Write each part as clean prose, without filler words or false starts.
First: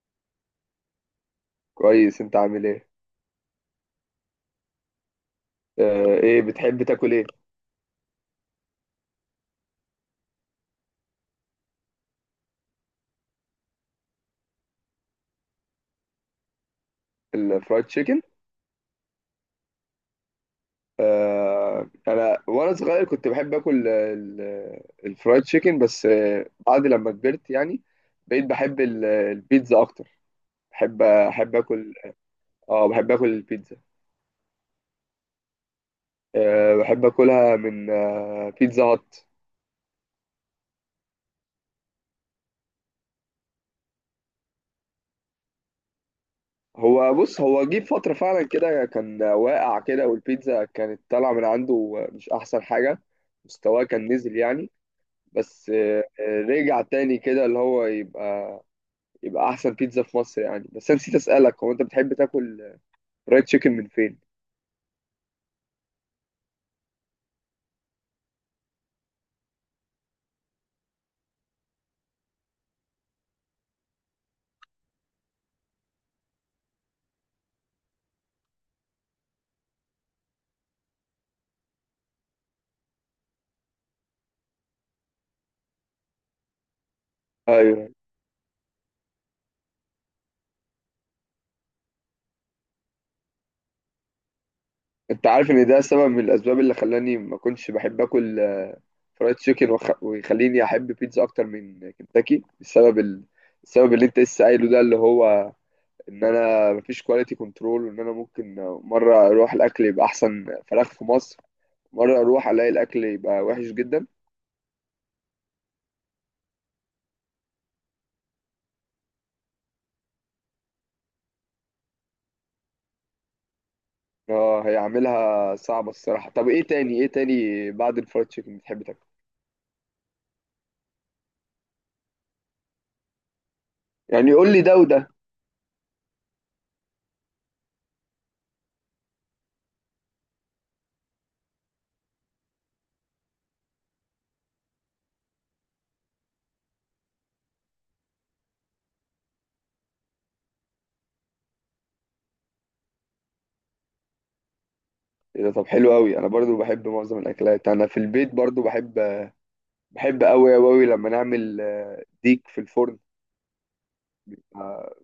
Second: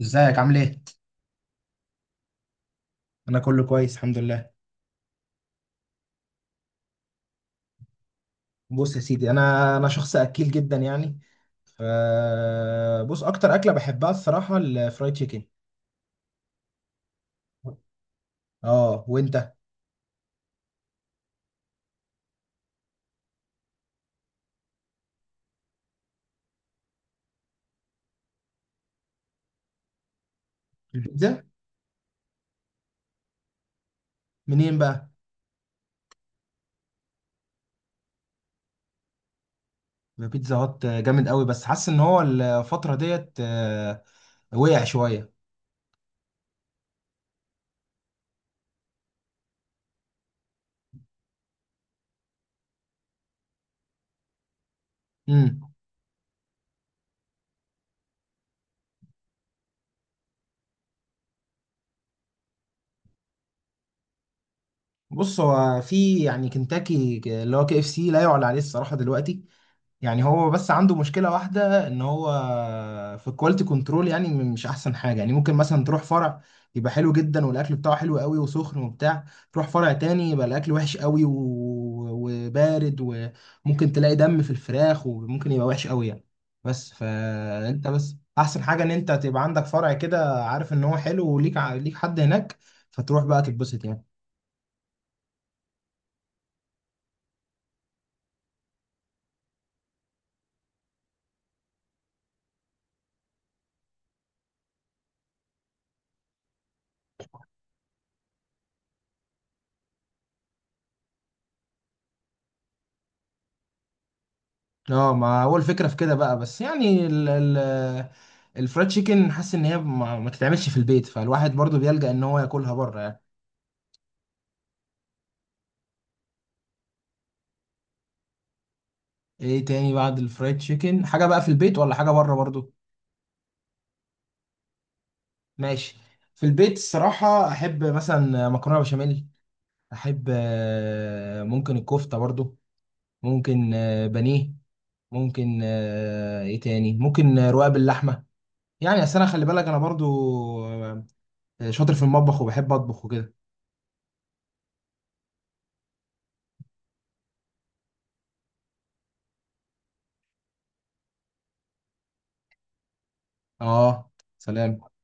ازيك عامل ايه؟ كويس. انت عامل ايه؟ انا كله كويس، الحمد لله. آه. ايه بتحب تاكل ايه؟ بص يا سيدي، انا شخص اكيل جدا يعني ف بص اكتر اكله بحبها الصراحه الفرايد تشيكن. الفرايد تشيكن؟ اه وانت؟ آه، انا وانا صغير كنت بحب اكل الفرايد تشيكن. بس بعد لما كبرت يعني بقيت بحب البيتزا اكتر. بحب البيتزا. احب اكل. اه، بحب اكل البيتزا. منين بقى؟ آه، بحب اكلها من بيتزا هات. بيتزا هات جامد قوي، بس حاسس ان هو الفتره ديت وقع شويه. بص، هو جه فترة فعلا كده، كان واقع كده، والبيتزا كانت طالعة من عنده مش احسن حاجة. مستواه كان نزل يعني. بس، امم. رجع تاني كده، اللي هو يبقى احسن بيتزا في مصر يعني. بس انا نسيت اسالك، هو انت بتحب تاكل فرايد تشيكن من فين؟ بص هو في يعني كنتاكي اللي هو KFC لا يعلى عليه الصراحه دلوقتي. يعني هو بس عنده مشكلة واحدة، ان هو في الكواليتي كنترول، يعني مش احسن حاجة. يعني ممكن مثلا تروح فرع يبقى حلو جدا والاكل بتاعه حلو قوي وسخن وبتاع، تروح فرع تاني يبقى الاكل وحش قوي، وبارد، وممكن تلاقي دم في الفراخ وممكن يبقى وحش قوي يعني. بس فانت ايوه. بس احسن حاجة ان انت تبقى عندك فرع كده عارف ان هو حلو وليك ليك حد هناك، فتروح بقى تتبسط يعني. انت عارف ان ده سبب من الاسباب اللي خلاني ما كنتش بحب اكل فرايد تشيكن ويخليني احب بيتزا اكتر من كنتاكي؟ السبب اللي انت لسه قايله ده، اللي هو ان انا مفيش كواليتي كنترول، وان انا ممكن مره اروح الاكل يبقى احسن فراخ في مصر، مره اروح الاقي الاكل يبقى وحش جدا. اه، ما هو الفكره في كده بقى، بس يعني ال الفرايد تشيكن حاسس ان هي ما تتعملش في البيت، فالواحد برضو بيلجأ ان هو ياكلها بره يعني. اه، هيعملها صعبة الصراحة. طب ايه تاني؟ ايه تاني بعد الفرايد تشيكن بتحب تاكل؟ ايه تاني بعد الفرايد تشيكن؟ حاجه بقى في البيت ولا حاجه بره برضو؟ يعني قول لي ده وده. ماشي. في البيت الصراحه احب مثلا مكرونه بشاميل، احب ممكن الكفته برضو، ممكن بانيه، ممكن ايه تاني، ممكن رقاق باللحمه. يعني اصل انا خلي بالك انا برضو آه، شاطر في المطبخ وبحب اطبخ وكده. ايه ده؟ طب حلو قوي. انا برضو بحب معظم الاكلات. انا في البيت برضو بحب قوي قوي لما نعمل ديك في الفرن. اه. سلام. آه،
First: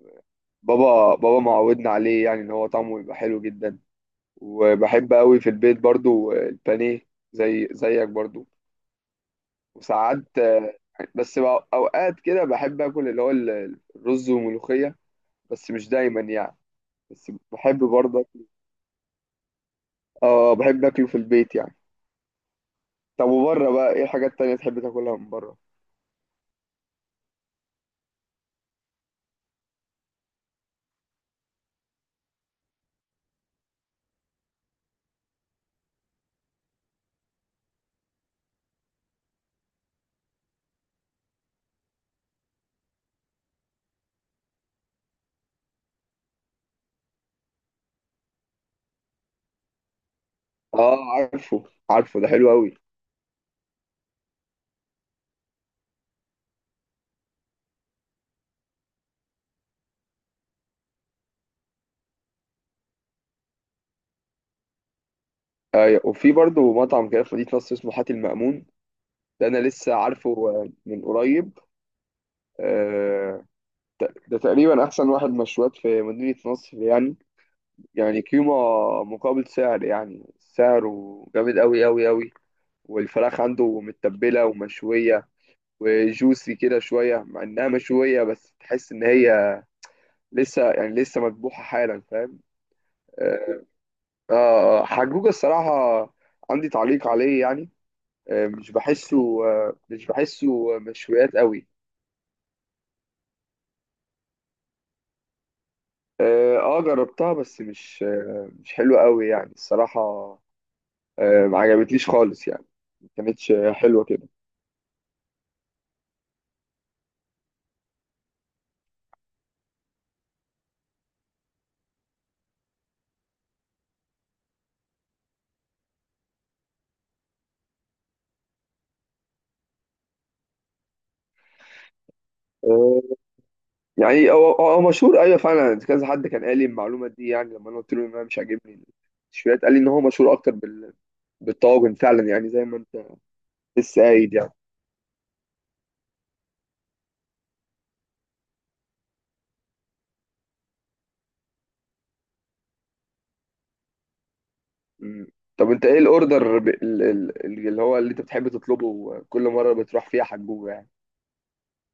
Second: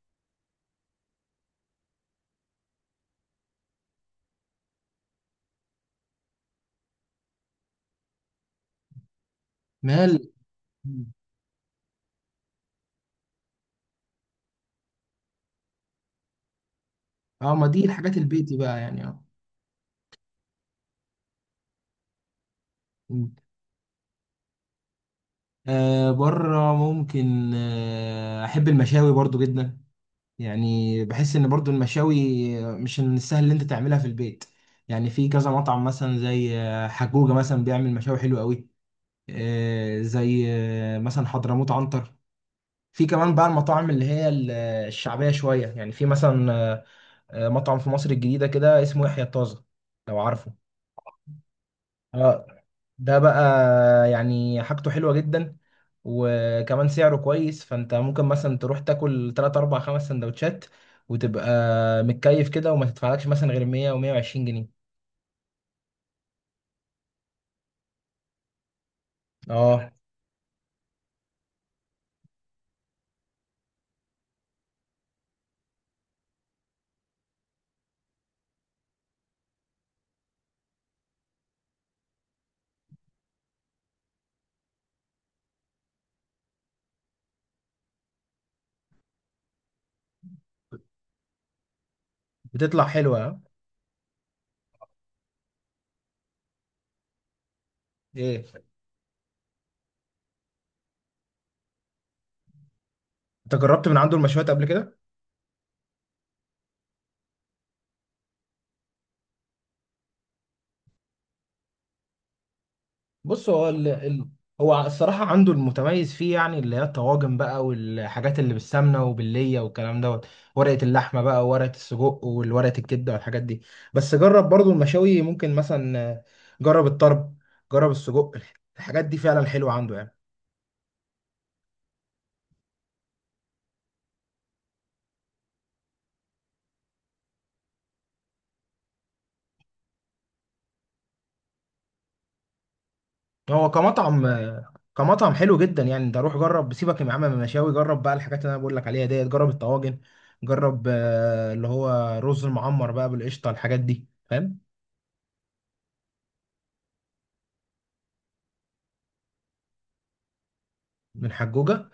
بابا معودنا عليه، يعني ان هو طعمه يبقى حلو جدا. وبحب قوي في البيت برضو البانيه. زي زيك برضو. مال. وساعات مم. بس اوقات كده بحب اكل اللي هو الرز وملوخية. بس مش دايما يعني. بس اه، ما بحب دي الحاجات برضه. البيتي بقى يعني، اه. اه، بحب اكله في البيت يعني. طب مم. وبره بقى، ايه الحاجات التانية تحب تاكلها من بره؟ بره ممكن احب المشاوي برضو جدا. يعني بحس ان برضو المشاوي مش من السهل اللي انت تعملها في البيت. يعني في كذا مطعم مثلا زي حجوجة مثلا بيعمل مشاوي حلوة قوي، زي مثلا حضرموت عنتر. في كمان بقى المطاعم اللي هي الشعبية شوية يعني، في مثلا مطعم في مصر الجديدة كده اسمه يحيى الطازة، لو عارفه. اه، عارفه. عارفه، ده اه. حلو قوي. ده بقى يعني حاجته حلوة جدا، وكمان سعره كويس، فانت ممكن مثلا تروح تاكل 3 4 5 سندوتشات وتبقى متكيف كده، وما تدفعلكش مثلا غير 100 و120 جنيه. ايوه، وفي برضه مطعم كده في مدينة نصر اسمه حاتي المأمون. ده انا اه لسه عارفه من قريب. آه، ده تقريبا احسن واحد مشويات في مدينة نصر يعني. يعني قيمة مقابل سعر، يعني سعره جامد قوي قوي قوي. والفراخ عنده متبلة ومشوية وجوسي كده شوية. مع انها مشوية بس تحس ان هي لسه، يعني لسه مذبوحة حالا. فاهم؟ بتطلع حلوة ها؟ آه. حجوجة الصراحة عندي تعليق عليه يعني. ايه؟ مش بحسه مشويات قوي. انت جربت من عنده المشويات قبل كده؟ اه، جربتها بس مش حلوة قوي يعني الصراحة. ما عجبتليش خالص يعني. ما بص كانتش هو حلوة كده. هو الصراحة عنده المتميز فيه يعني اللي هي الطواجن بقى، والحاجات اللي بالسمنة وباللية والكلام دوت، ورقة اللحمة بقى، وورقة السجق، والورقة الكبدة، والحاجات دي. بس جرب برضو المشاوي، ممكن مثلا جرب الطرب، جرب السجق، الحاجات دي فعلا حلوة عنده يعني. آه يعني هو مشهور. ايوه، فعلا كذا حد كان قال لي المعلومة دي، يعني لما انا قلت له ان انا مش عاجبني المشويات، قال لي ان هو مشهور اكتر بالطواجن، فعلا يعني، زي ما انت هو لسه كمطعم قايل يعني. كمطعم حلو جدا يعني. ده روح جرب، سيبك يا عم من المشاوي، جرب بقى الحاجات اللي انا بقول لك عليها ديت، جرب الطواجن، جرب اللي هو رز المعمر بقى بالقشطة، الحاجات دي فاهم؟ مم. طب انت ايه الاوردر ب... ال- ال- ال- اللي انت بتحب تطلبه كل مره بتروح فيها حجوجه يعني؟ من حجوجة.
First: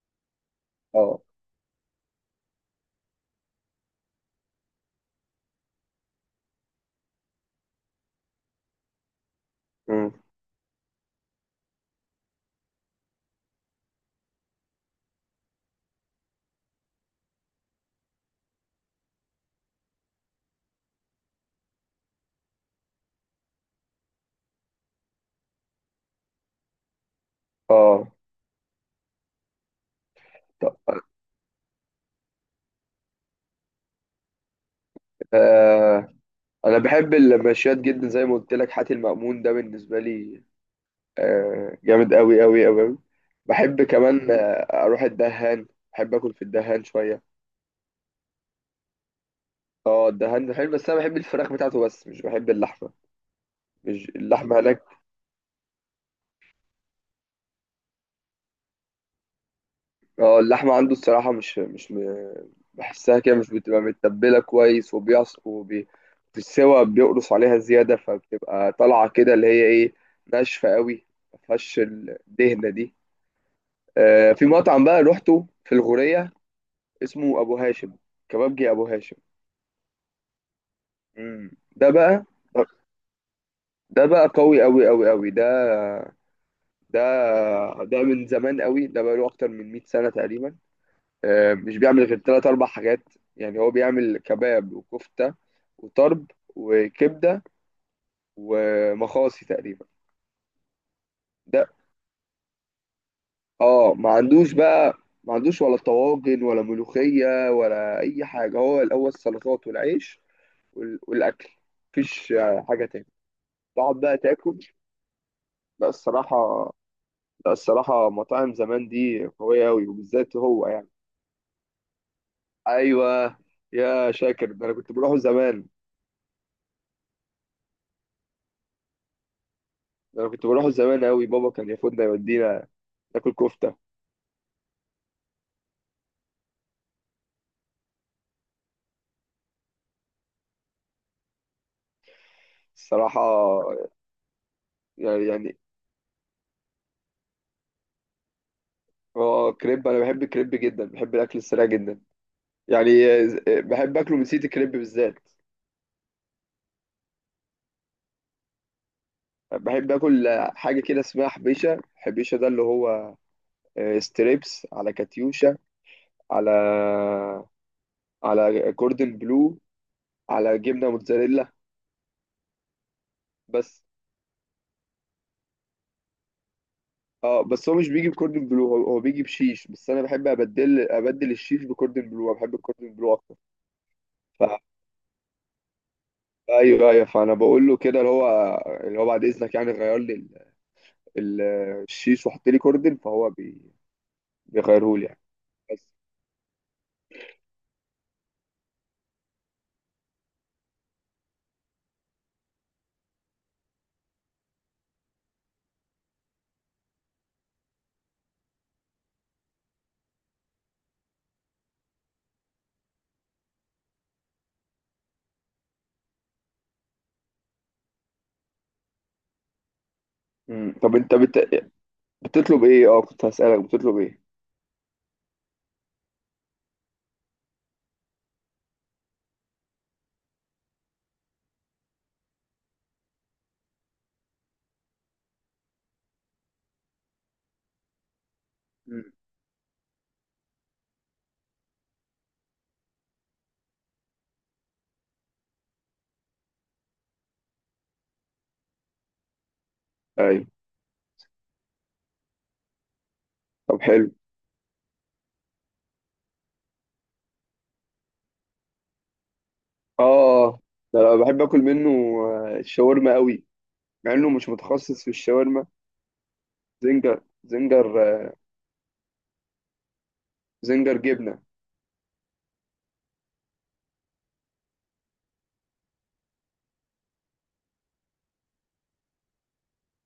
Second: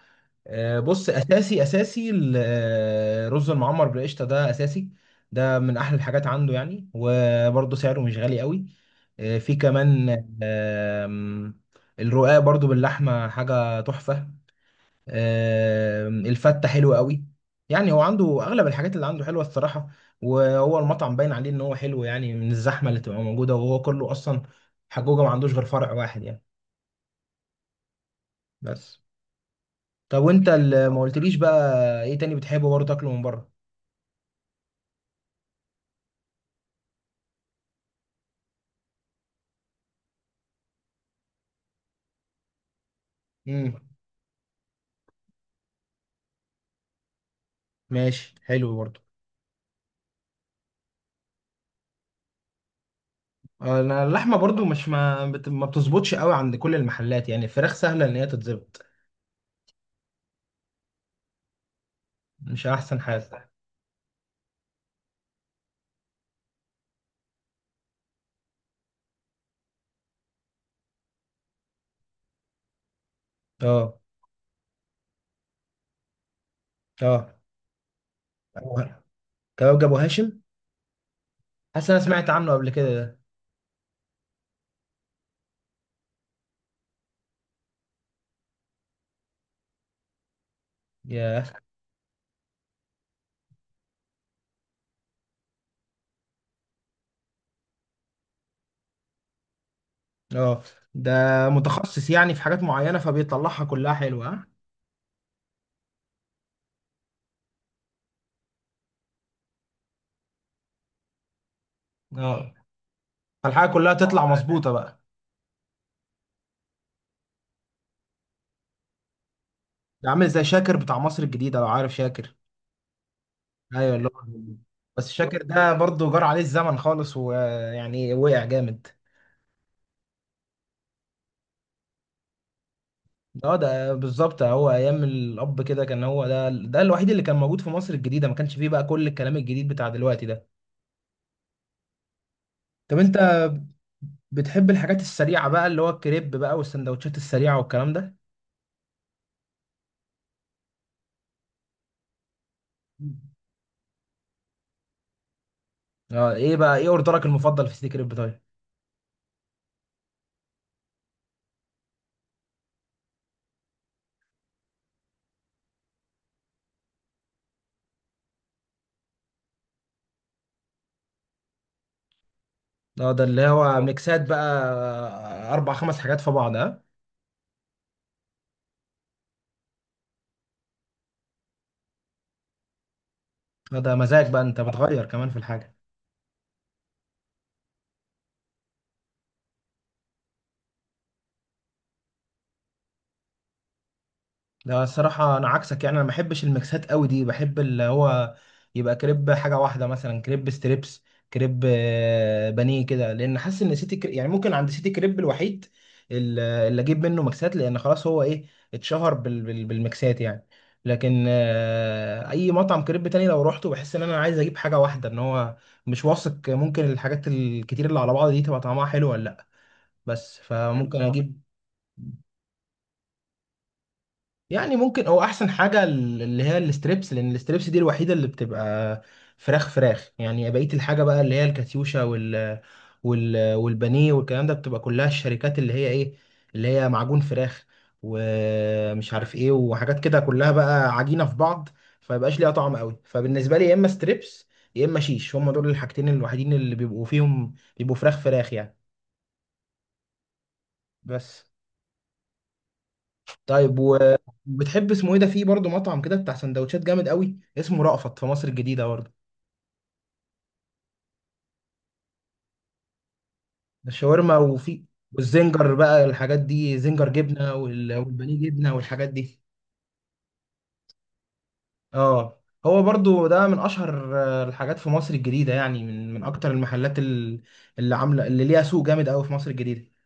بص، اه. اساسي اساسي رز المعمر بالقشطه ده اساسي. ده من احلى الحاجات عنده يعني، وبرده سعره مش غالي قوي. في كمان. مم. آم، الرقاق برده باللحمه حاجه تحفه. الفته حلوه قوي. يعني هو عنده اغلب الحاجات اللي عنده حلوه الصراحه. وهو المطعم باين عليه ان هو حلو يعني، من الزحمه اللي تبقى موجوده، وهو كله اصلا حجوجه ما عندوش غير فرع واحد يعني، اه. بس. طب وانت طب، اللي ما قلتليش بقى، ايه تاني بتحبه برضه تاكله من بره؟ آه. انا بحب المشويات جدا. زي ما قلت لك، حاتي المأمون ده بالنسبه لي جامد قوي قوي قوي قوي. امم. بحب كمان اروح الدهان. بحب اكل في الدهان شويه. ماشي، حلو برضو. اه، الدهان بحب. بس انا بحب الفراخ بتاعته، بس مش بحب اللحمه. انا مش اللحمه اللحمه برضو هناك. مش ما بتظبطش قوي عند كل المحلات، يعني الفراخ سهله ان هي تتظبط، اه، اللحمة عنده الصراحة مش مش احسن بحسها كده حاجه. مش بتبقى متبلة كويس. وبيعص في السوا بيقرص عليها زيادة، فبتبقى طالعة كده اللي هي ايه، ناشفة قوي. مفيهاش الدهنة دي. اه. في مطعم بقى روحته في الغورية اه اسمه أبو هاشم. كبابجي أبو أبو- هاشم. كباب ابو هاشم. مم. حاسس ده إن انا بقى، سمعت عنه قبل كده ده. ده بقى قوي قوي قوي قوي. ده ده ده من زمان قوي. ده بقى له أكتر من 100 سنة تقريبا. ياه. مش بيعمل غير تلات أربع حاجات. يعني هو بيعمل كباب وكفتة وطرب وكبدة ومخاصي تقريبا. اه. ده ده. متخصص يعني في حاجات معينه فبيطلعها كلها اه، ما حلوه ها. عندوش بقى. ما عندوش ولا طواجن ولا ملوخية ولا أي حاجة. هو الأول السلطات والعيش والأكل. مفيش اه، حاجة تاني. فالحاجه كلها تقعد بقى تطلع تاكل. مظبوطه بقى. لا الصراحة. لا، الصراحة مطاعم زمان دي قوية أوي، ده عامل وبالذات زي هو شاكر يعني. بتاع مصر الجديده، لو عارف شاكر. أيوه. ايوه اللي يا شاكر، هو. ده أنا كنت بس بروحه شاكر زمان. ده برضو جرى عليه الزمن خالص، ويعني وقع جامد. ده أنا كنت بروحه زمان أوي. بابا كان ياخدنا يودينا ناكل اه، كفته. ده بالظبط، هو ايام الاب كده كان هو ده الوحيد اللي كان موجود في مصر الجديده، ما كانش فيه بقى كل الكلام الجديد بتاع دلوقتي ده. طب انت الصراحه. بتحب الحاجات يعني السريعه يعني بقى اللي هو الكريب بقى والسندوتشات السريعه والكلام ده؟ اه، كريب، انا بحب الكريب جدا، بحب الاكل السريع جدا يعني. بحب اكله من سيتي الكريب بالذات. اه، ايه بقى، ايه اوردرك المفضل في سيتي كريب طيب؟ بحب اكل حاجه كده اسمها حبيشه. حبيشه ده اللي هو ستريبس على كاتيوشا، على على كوردن بلو، على جبنه موتزاريلا اه، ده اللي هو بس ميكسات بقى، اربع خمس حاجات في بعض اه. اه بس هو مش بيجي بكوردن بلو. هو بيجي بشيش، بس انا بحب ابدل الشيش بكوردن بلو. أنا بحب الكوردن بلو اكتر. ده مزاج بقى، انت بتغير كمان في الحاجه. ايوه، ايوه. فانا بقول له كده اللي هو، اللي هو بعد اذنك، يعني غير لي ال- الشيش وحط لي كوردن. فهو لا بيغيره لي يعني. الصراحة، أنا عكسك بس. يعني، أنا ما بحبش الميكسات قوي دي، بحب اللي هو يبقى كريب حاجة واحدة، مثلا كريب ستريبس، كريب بانيه كده، لأن حاسس إن سيتي كريب يعني، ممكن عند سيتي كريب الوحيد اللي أجيب منه ميكسات، لأن خلاص هو إيه، اتشهر بالميكسات يعني. لكن أي مطعم كريب تاني لو روحته بحس إن أنا عايز أجيب حاجة واحدة، إن هو مش واثق، ممكن الحاجات الكتير اللي على بعض دي تبقى طعمها حلو ولا لأ. بس ايوه. مم. طب فممكن صح انت أجيب، بتطلب ايه؟ اه، كنت هسألك بتطلب ايه. يعني ممكن هو احسن حاجه اللي هي الستريبس، لان الستريبس دي الوحيده اللي بتبقى فراخ فراخ يعني. بقيه الحاجه بقى اللي هي الكاتيوشا وال والبانيه والكلام ده، بتبقى كلها الشركات اللي هي ايه، اللي هي معجون فراخ مم. ومش عارف ايه وحاجات كده كلها بقى عجينه في بعض، فمبقاش ليها طعم قوي. فبالنسبه لي يا اما ستريبس يا اما شيش، هم دول الحاجتين الوحيدين اللي بيبقوا فيهم بيبقوا فراخ فراخ يعني. ايوه. بس. طيب طب حلو. وبتحب اسمه ايه ده، في برضه مطعم كده بتاع سندوتشات جامد قوي اسمه رأفت في مصر الجديدة برضه. اه، ده انا بحب اكل منه الشاورما قوي. ده مع انه الشاورما، مش وفي متخصص في الشاورما. والزنجر بقى الحاجات دي، زنجر زنجر جبنة زنجر. آه. والبانيه جبنة والحاجات دي. زنجر جبنة. اه، هو برضه ده من اشهر الحاجات في مصر الجديدة يعني، من اكتر المحلات اللي عاملة اللي ليها سوق جامد قوي في مصر الجديدة.